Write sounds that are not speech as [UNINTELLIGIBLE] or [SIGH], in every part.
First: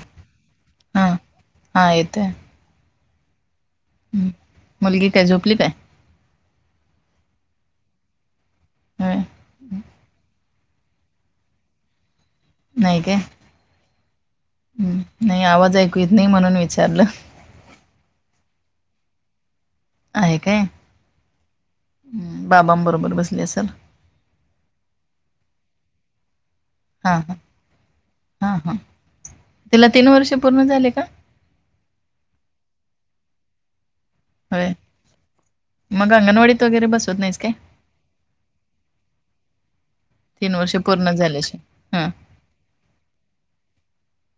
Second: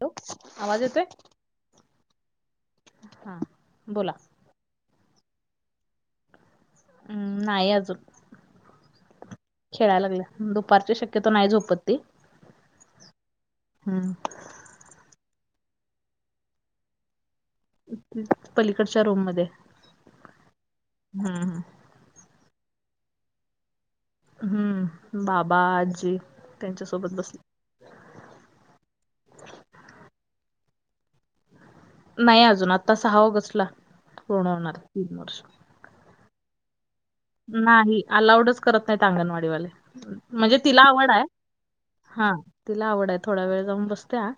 Hello आवाज येतोय. हा येतय. हा बोला. मुलगी काय झोपलीत काय. हम् नाही अजून होय खेळायला लागला दुपारची शक्यत नाही झोपत. ती नाही काय हम्म नाही आवाज ऐकू यत नाही म्हणून विचारलं. पलीकडच्या रूम मध्ये हाय. आहे काय बाबांबरोबर बसली असेल. हम्म बाबा आजी त्यांच्यासोबत बसली. हा हा तिला तीन वर्ष पूर्ण झाले का. नाही अजून आता सहा ऑगस्टला पूर्ण होय होणार तीन वर्ष. मग अंगणवाडीत वगैरे बस नाही अलाऊडच करत नाही अंगणवाडीवाले. तीन म्हणजे वर्ष तिला पूर्ण आवड आहे झाल्याशी हां हा तिला आवड आहे थोडा वेळ जाऊन बसत्या.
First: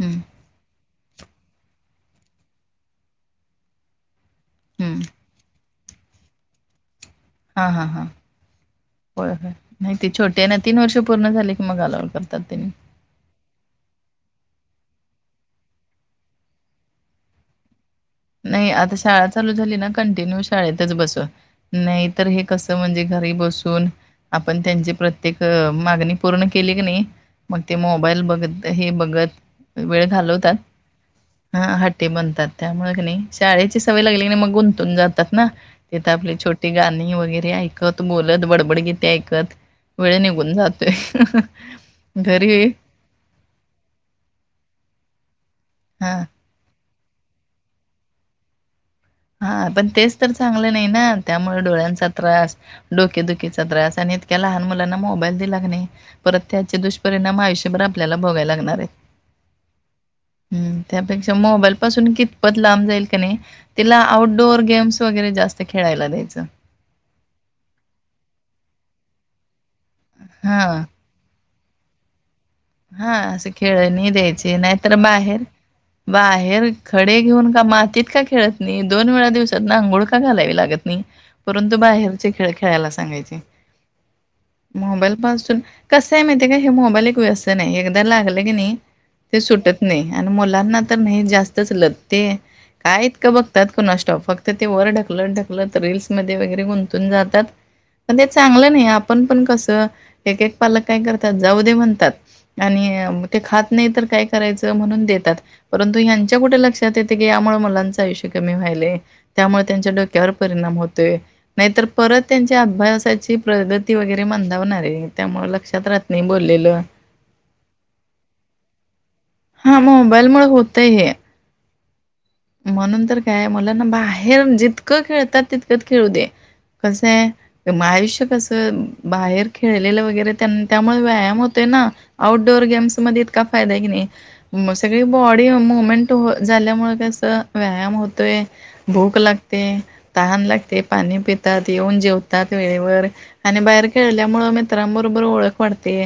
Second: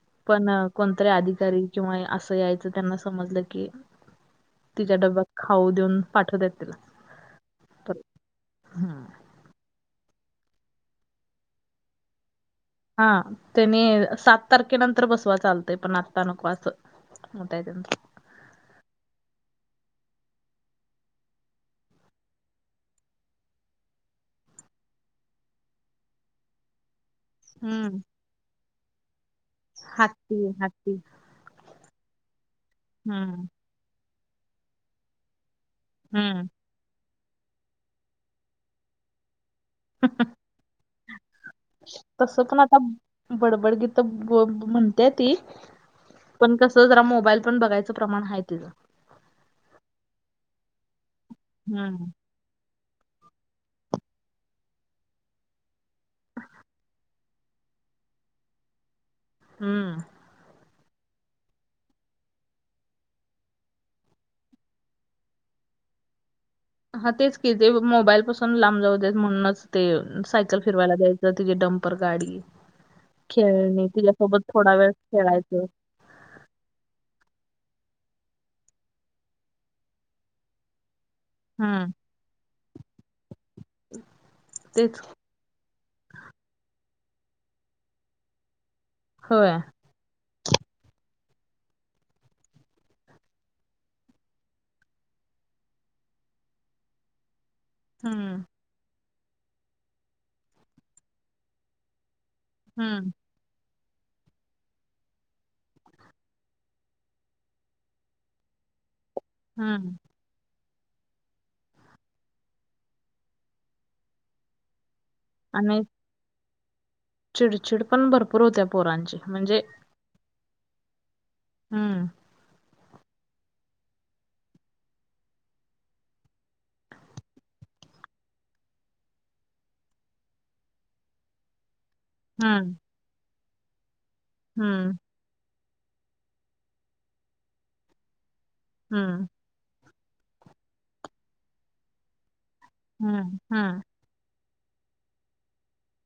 हं, पण कोणतरी अधिकारी किंवा असं यायचं त्यांना समजलं की. तिच्या हं. डब्यात खाऊ देऊन पाठवतात तिला. हा हा परत हम्म. होय होय नाही ते छोटी. त्यांना तीन वर्ष पूर्ण झाले की मग अलावड करतात ते. हा त्यानी सात तारखेनंतर बसवा चालतय पण आत्ता नको असं. मतयत [UNINTELLIGIBLE] नाही आता शाळा चालू झाली ना कंटिन्यू शाळेतच बसून. नाही तर हे कसं म्हणजे घरी बसून. आपण त्यांची प्रत्येक मागणी पूर्ण केली की नाही. मग ते हम्म मोबाईल बघत हे बघत. वेळ हत्ती घालवतात हत्ती हा हटी बनतात त्यामुळे नाही हम्म शा ळेची सवय लागली मग गुंतून जातात ना आपल्या हम्म छो ती गाणी वगैरे ऐकत बोलत बडबडगीती ऐकत. वेळ निघून जातो घरी. बडबडगी बो म्हणत्या ती. हा. पण कस जरा मोबाईल पण बघायचं प्रमाण आहे तिज. हा पण तेच तर चांगलं नाही ना त्यामुळे हम्म डोळ्यांचा त्रास. डोकेदुखीचा त्रास आणि इतक्या लहान मुलांना मोबाईल दिलाग नाही परत त्याचे दुष परिणाम आयुष्यभर आपल्याला भोगावे लागणार आहे. हम्म हम्म त्यापेक्षा मोबाईल पासून कितपत लांब जाईल का नाही तिला आउटडोअर गेम्स वगैरे जास्त खेळायला द्यायच. हा तेच कि. ते मोबाईल पासून लांब जाऊ देत म्हणूनच ते सायकल हां, फिरवायला द्यायच. तिची डंपर गाडी‌, हां, असं खेळणी तिच्यासोबत द्यायची. थोडा वेळ नाहीतर बाहेर खेळायच. बाहेर खडे घेऊन का मातीत का खेळत नाही. दोन वेळा दिवसात ना अंघोळ का घालावी लागत नाही. परंतु हम्म बाहेरचे खेळ खेळायला सांगायचे. तेच मोबाईल पासून कस आहे माहिती आहे का? हे मोबाईल एक व्यसन आहे. एकदा लागल की नाही ते होय सुटत नाही आणि मुलांना कि नाही जास्तच लगते. काय इतक बघतात कोनास ठाउक. फक्त ते वर ढकलत ढकलत रील्स मध्ये वगैरे गुंतून जातात. पण ते हम्म चांगलं नाही. आपण पण कसं एक एक पालक काय करतात जाऊ दे म्हणतात. हम्म आणि ते खात नाही तर काय करायच. म्हणून देतात. परंतु ह्यांच्या कुठे लक्षात येते की यामुळे मुलांचं आयुष्य कमी व्हायले. त्यामुळे त्यांच्या हम्म डोक्यात कर परिणाम होतोय. नाहीतर परत त्यांच्या अभ्यासाची प्रगती वगैरे मंदावणार आहे. त्यामुळं आणि लक्षात राहत नाही बोललेल. चिडचिड पण भरपूर होत्या पोरांची. म्हणजे हां मोबाईलमुळे होतय हे. हम्म म्हणून तर काय मुला ना बाहेर जितक खेळतात तितक खेळू दे. कसंय आयुष्य कसं बाहेर खेळलेलं वगैरे त्यांना त्यामुळे व्यायाम होते ना. आउटडोअर हम्म, गेम्समध्ये इतका फायदा आहे की नाही हम्म, सगळी बॉडी मुवमेंट झाल्यामुळे कस व्यायाम होतोय. भूक हम्म, लागते. ते तहान लागते. पाणी पितात. येऊन जेवतात वेळेवर. हम्म, आणि हम्म, बाहेर खेळल्यामुळे मित्रांबरोबर ओळख वाढते.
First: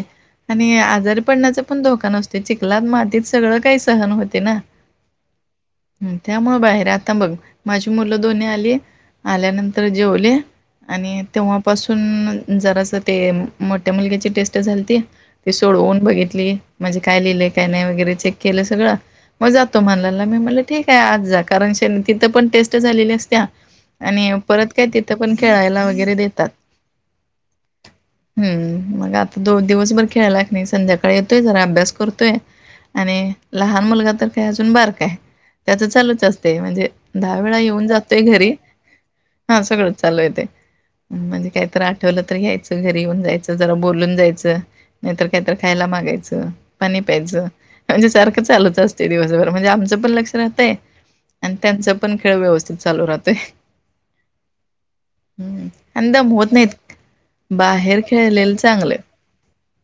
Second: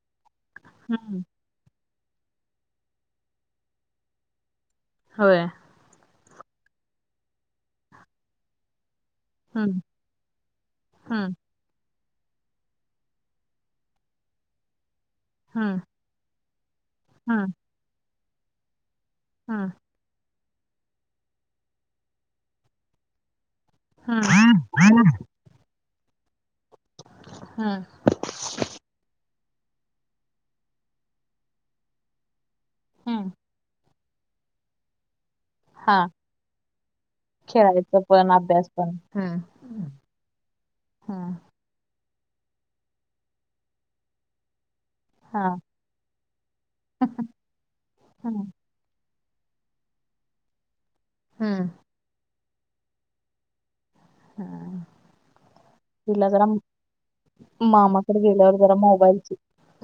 आणि हम्म, आजारी पडण्याच पण धोका नसते. चिकलात मातीत सगळं काही सहन होते ना. होय. त्यामुळ बाहेर, आता बघ माझी मुलं दोन्ही आली हम्म, आल्यानंतर जेवले आणि हम्म, तेव्हा पासून जरास ते मोठ्या मुलग्याची टेस्ट झालती ती हम्म, सोडवून बघितली. म्हणजे काय लिहिले हम्म, काय नाही वगैरे चेक केल सगळ. मग हम्म, जातो म्हणला. मी म्हणलं ठीक आहे. आज जा कारण तिथ पण टेस्ट झालेली असत्या. हम्म, आणि परत काय तिथं पण खेळायला वगैरे देतात. हम्म हम्म मग आता तो दिवसभर खेळला कि नाही संध्याकाळी येतोय. जरा अभ्यास करतोय. हम्म. आणि लहान मुलगा तर काय अजून बारका आहे. त्याच हा चालूच असते. म्हणजे दहा वेळा येऊन खेळायचं जातोय पण घरी. अभ्यास हम्म हा सगळंच चालू आहेे ते. हम्म, म्हणजे काही तरी आठवल तर घ्यायच. घरी येऊन जायच. जरा बोलून जायच. नाहीतर हा काहीतर खायला मागायच. पाणी प्यायच. म्हणजे हम्म, सारख चालूच असत. ते दिवसभर म्हणजे आमचं पण लक्ष राहतय. आणि हम्म, त्यांचा पण खेळ व्यवस्थित चालू राहतय. हम्म आणि तिला दम होत जरा नाहीत. बाहेर मामाकडे खेळलेलं गेल्यावर जरा चांगलं मोबाईलची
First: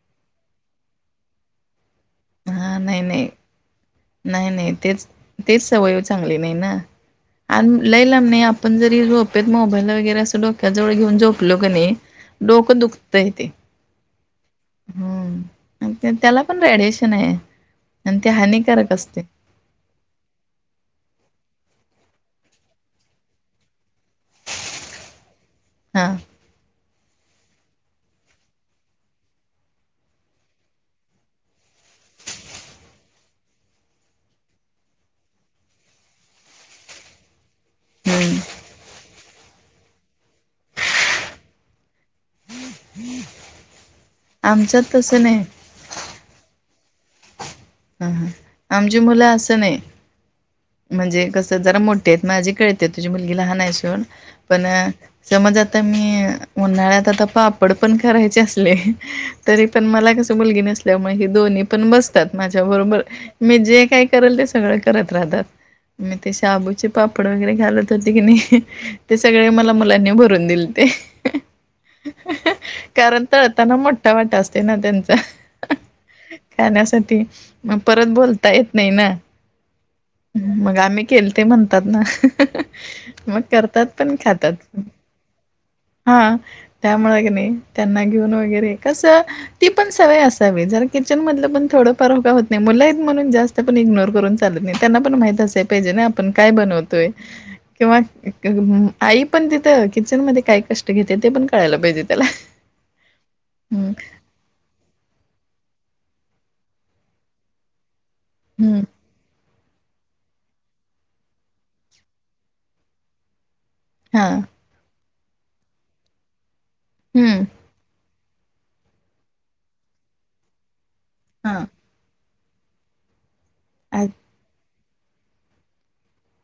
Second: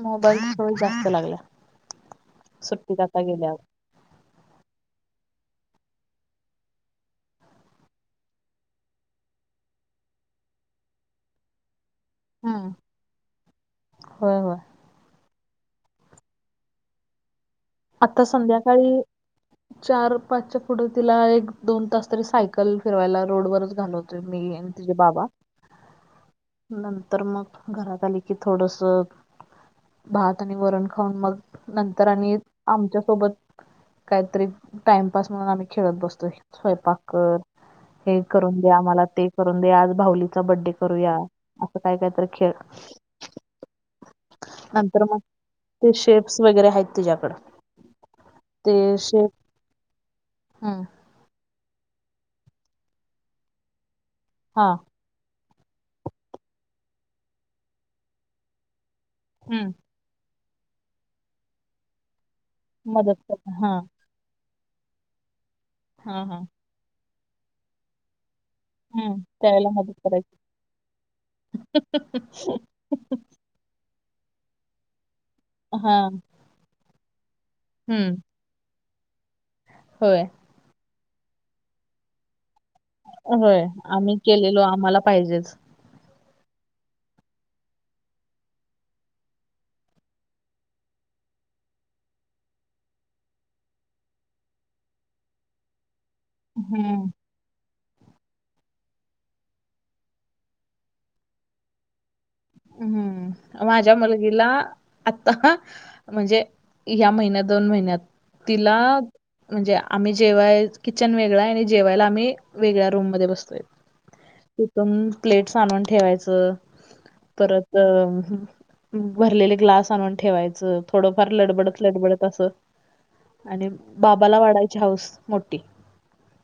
मोबाईलची सवय जास्त लागल्या. हा सुट्टीत नाही आता नाही गेल्यावर नाही नाही तेच तेच सवय चांगली नाही ना. आणि लई लांब नाही. आपण जरी झोपेत मोबाईल वगैरे अस डोक्याजवळ घेऊन झोपलो क नाही डोक दुखतय ते. हो हो हम्म आणि त्याला पण रेडिएशन आहे. आणि आता ते हानिकारक संध्याकाळी असते. [INAUDIBLE] चार पाचच्या पुढे तिला, एक दोन तास तरी सायकल फिरवायला रोडवरच घालवतोय, मी आणि तिचे बाबा. हा. नंतर मग, घरात आली की थोडसं. भात आणि वरण खाऊन मग, नंतर आणि आमच्यासोबत काहीतरी टाइमपास म्हणून, आम्ही खेळत बसतोय. स्वयंपाकर हे हम्म करून, आम्हाला ते करून दे, आज भाऊलीचा बड्डे करूया असं काय कायतर खेळ. [INAUDIBLE] आमच्यात नंतर मग, तसं नाही ते शेप्स वगैरे आहेत तिच्याकडं. हा हा, आमची मुलं असं नाही. हम्म म्हणजे कसं जरा मोठेयेत माझी कळतेत. तुझी मुलगी लहान आहे सूड पण, हा समज आता मी, उन्हाळ्यात आता पापड पण करायचे असले. तरी हम्म पण मला कस मुलगी नसल्यामुळे, ही दोन्ही पण बसतात. माझ्या बरोबर मदत कर मी हा जे काय, करल ते सगळं करत राहतात. मी हा ते हा शाबूचे पापड वगैरे घालत होते की नाही. ते हम्म सगळे त्यावेळेला मला मदत मुलांनी भरून दिलते. करायची कारण तळ त्यांना मोठा वाटा असते ना त्यांचा, हा खाण्यासाठी मग परत बोलतात. हम्म बोलता येत नाही ना. होय. मग आम्ही केलं ते, म्हणतात ना. मग होय करतात, पण आम्ही केलेलो खातात आम्हाला पाहिजेच हां. त्यामुळं कनी, त्यांना घेऊन वगैरे कसं. ती पण सवय असावी. जर किचनमधलं पण थोडं. परव का होत नाही. मुलं आहेत म्हणून जास्त पण इग्नोर करून चालत नाही, त्यांना पण माहित असेल. पाहिजे ना, आपण काय बनवतोय. हम्म किंवा आई पण तिथं, किचन मध्ये काय कष्ट घेते ते पण कळायला पाहिजेत. हम्म. माझ्या मुली हिला आता म्हणजे, ह्या महिन्यात दोन महिन्यात. तिला, हं, म्हणजे आम्ही जेवाय, किचन वेगळा आहे आणि जेवायला आम्ही वेगळ्या रूम मध्ये बसतोय. हा. तिथून प्लेट्स आणून ठेवायचं. हम्. तसं भरलेले ग्लास आणून ठेवायच. थोडंफार हां, लडबडत लडबडत असं. आणि आ बाबाला वाढायची हाऊस मोठी.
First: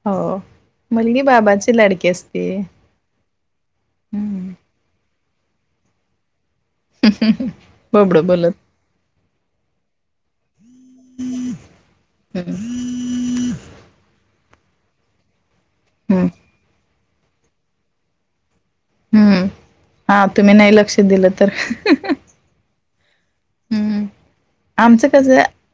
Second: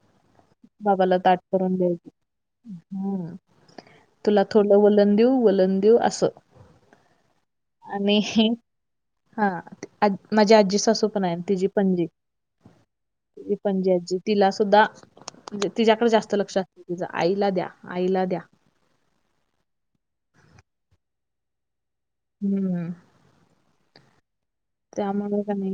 हो. बाबाला मुलगी ताट करून बाबाची लाडकी द्यायचं. असते. हम्म. तुला हं, थोड वलण देऊ, वलण देऊ असं. आणि, बोबडं बोलत. हा. आज माझी आजी सासू पण आहे, तिची पणजी. [UNINTELLIGIBLE] पंजी आजी तिला सुद्धा, तिच्याकडं हं, जास्त लक्ष. तिचं आईला द्या आईला द्या. हम्म. हा तुम्ही नाही, लक्ष दिलं तर. हम्म. हम्म, आमचं त्यामुळे कसं. का नाही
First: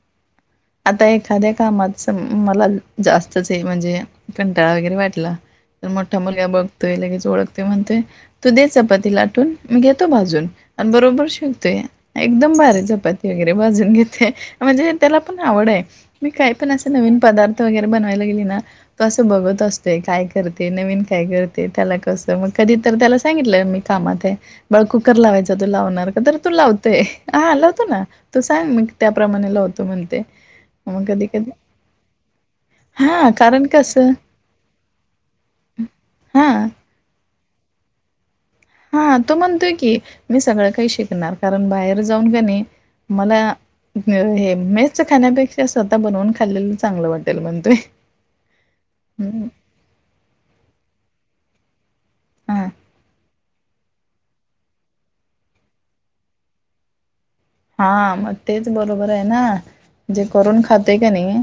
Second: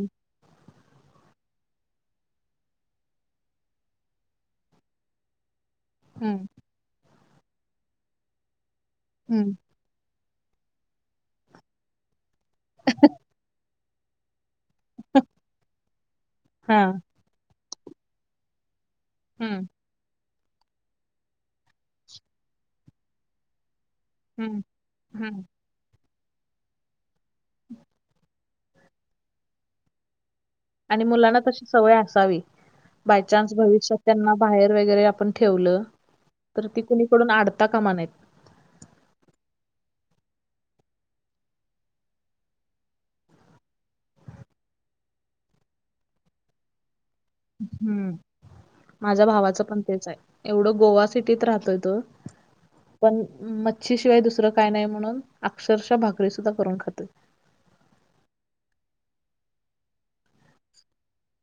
आता एखाद्या कामाचं मला, जास्तच हे म्हणजे कंटाळा वगैरे वाटला. तर मोठा हम्म मुलगा बघतोय लगेच, ओळखतोय म्हणतोय तू दे चपाती हम्म लाटून. मी घेतो भाजून आणि बरोबर शिकतोय, एकदम भारी चपाती वगैरे भाजून घेतोय. म्हणजे त्याला पण आवड आहे मी काही पण हा असे नवीन पदार्थ वगैरे बनवायला गेले ना तसं बघत हम्म असतोय काय करते नवीन काय करते त्याला कसं मग कधी तर त्याला सांगितलं मी कामात हम्म ब कुकर हम्म लावायच तू लावणार का तर तू लावते ह हा लावतो ना तो सांग मी त्याप्रमाणे लावतो म्हणते आणि मग कधी मुलांना कधी तशी सवय असावी बाय हां, चान्स कारण भविष्यात कसं त्यांना बाहेर वगैरे आपण ठेवलं तर हां, ती कुणीकडून आडता कामा नाहीत हा तो म्हणतोय की मी सगळं काही शिकणार कारण बाहेर जाऊन का नाही. मला हे मेज खाण्यापेक्षा स्वतः बनवून खाल्लेलं चांगलं वाटतं. हम्म माझ्या हं, भावाचं पण तेच आहे एवढं गोवा सिटीत राहतोय तो हां, पण मच्छीशिवाय दुसरं काय नाही म्हणून अक्षरशः भाकरी सुद्धा करून खाते. हा मग तेच बरोबर आहे ना जे करून खाते का नाही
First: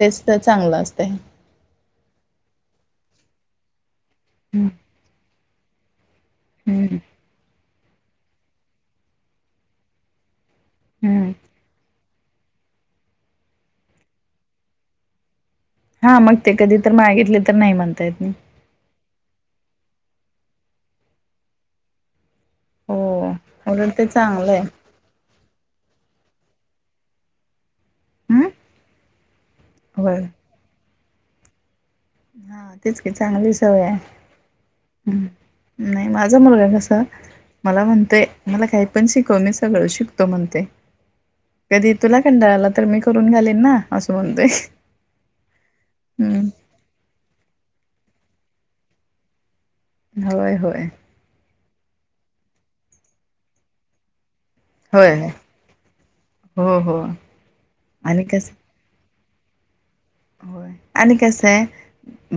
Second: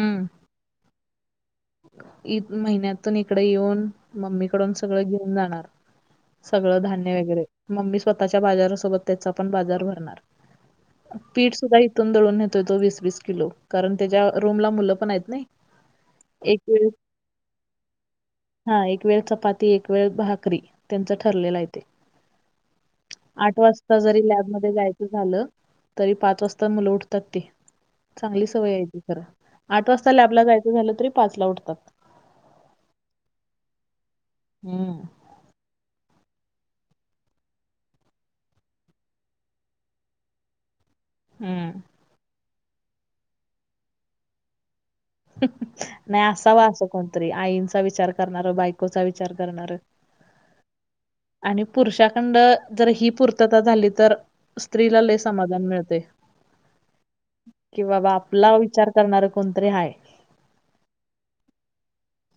तेच चांगलं असतें. एक महिन्यातून इकडे येऊन हं, मम्मीकडून सगळं घेऊन जाणार. सगळं हं, धान्य वगैरे मम्मी स्वतःच्या बाजारासोबत त्याचा पण बाजार भरणार हं. पीठ सुद्धा त दळून नेतोय तो वीस वीस किलो कारण त्याच्या रूमला मुलं पण आहेत नाही. हा मग ते एक कधी वेळ तर मागितले तर नाही म्हणता येत नाही. हा एक वेळ चपाती एक वेळ भाकरी त्यांचं ठरलेला आहेे ते हो, आठ उलट वाजता ते जरी चांगलं आहे. लॅबमध्ये जायचं झालं तरी पाच वाजता मुलं उठतात ते चांगली हं, सवय आहेय ती खरं आठ वाजता होय. लॅबला जायचं झालं तरी पाच ला उठतात. हा तेच क चांगली सवय आहे. हम्म नाही माझा मुलगा कसं मला म्हणतेय मला काही पण शिकव मी सगळं शिकतो म्हणते. हम्म कधी तुला कंटाळाला तर मी करून घालेन ना असं म्हणतोय. नाही हम्म असा वा असं कोणतरी आईंचा विचार करणार बायकोचा विचार करणार होय होय आणि पुरुषाखंड जर ही पूर्तता झाली तर स्त्रीला होय ल समाधान मिळते हो हो कि बाबा आणि आपला विचार करणार कोणतरी आहेय हो आणि कसें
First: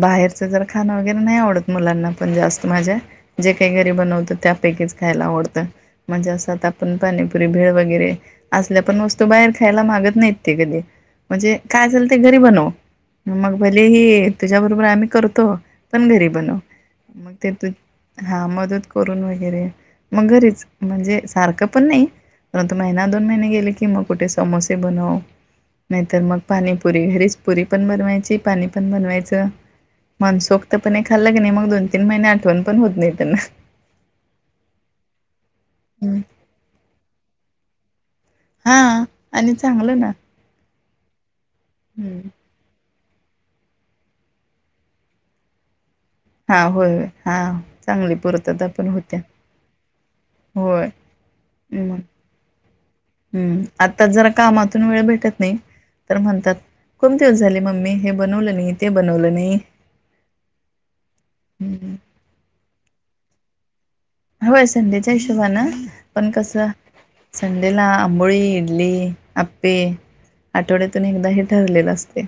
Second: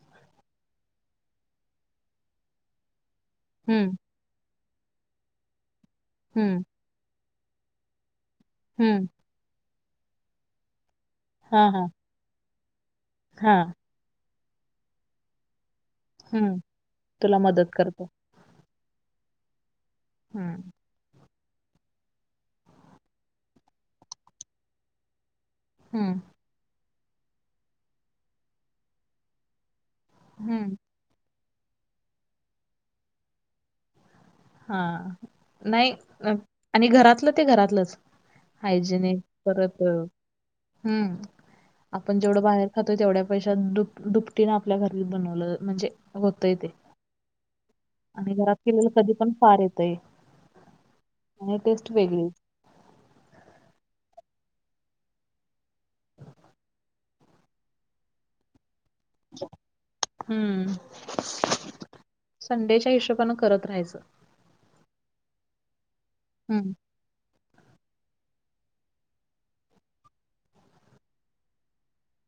बाहेरचं जर खाणं वगैरे नाही आवडत मुलांना पण जास्त माझ्या जे काही हम्म घरी बनवतं त्यापैकीच खायला आवडतं म्हणजे असं हम्म आता पण पाणीपुरी भेळ वगैरे असल्या पण हम्म वस्तू बाहेर खायला मागत नाहीत ते कधी म्हणजे हा हा काय असेल ते घरी बनव मग हा भले ह तुझ्या बरोबर आम्ही करतो. पण घरी हम्म बनव मग तुला ते मदत तू करतो हा मदत करून वगैरे मग हम्म घरीच म्हणजे सारखं पण नाही परंतु महिना दोन महिने गेले की मग कुठे समोसे बनव हम्म नाहीतर मग पाणीपुरी पुरी घरीच पुरी पण बनवायची पाणी पण बनवायचं. मनसोक्त हम्म पण खाल्ला के नाही मग दोन तीन महिने आठवण पण होत नाही त्यांना. हा नाही आणि घरातलं ते घरातलंच हा हायजेनिक आणि करत चांगलं ना हम्म आपण जेवढं बाहेर ह तो तेवढ्या पैशा दु दुपटीने आपल्या घरात बनवलं म्हणजे होतंय हा ते होय हा चांगली पूर्तता पण होत्या एकदम फार येत आहे होय आणि टेस्ट मग वेगळी हम्म आता जरा कामातून वेळ भेटत नाही तर म्हणतात. कोण दिवस झाले मम्मी हे बनवलं नाही ते बनवलं नाही. हम्म संडेच्या हिशोबनें करत राहायचं. होय संडेच्या हिशोबने पण कसं हम्म. संडेला अंबोळी, इडली, अप्पे आठवड्यातून एकदा हे ठरलेलं असतय.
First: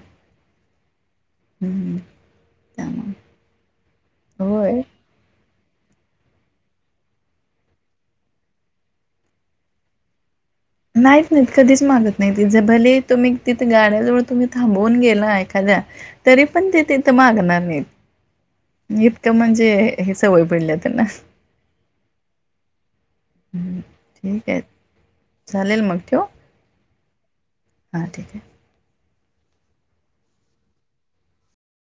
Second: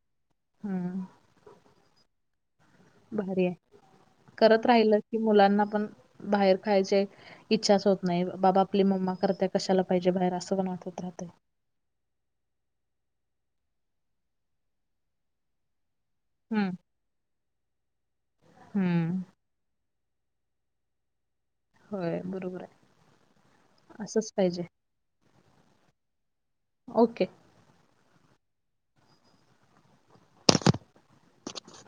हम्म त्यामुळे भारी आहे करत होय. राहिल की मुलांना पण बाहेर खायचंय इच्छाच होत नाही बाबा आपली मम्मा करत्या कशाला पाहिजे बाहेर अस पण वाटतयं नाहीत नाही कधीच मागत नाही ती भले तुम्ही तिथे गाड्याजवळ तुम्ही थांबवून गेला एखाद्या तरी पण हम्म ते तिथं मागणार नाहीत हम्म इतकं म्हणजे? ही सवय पडल्या त्यांना. होय बरोबर आहे असंच पाहिजे. चालेलं मग ठेवु. ओके. हा ठीक आहे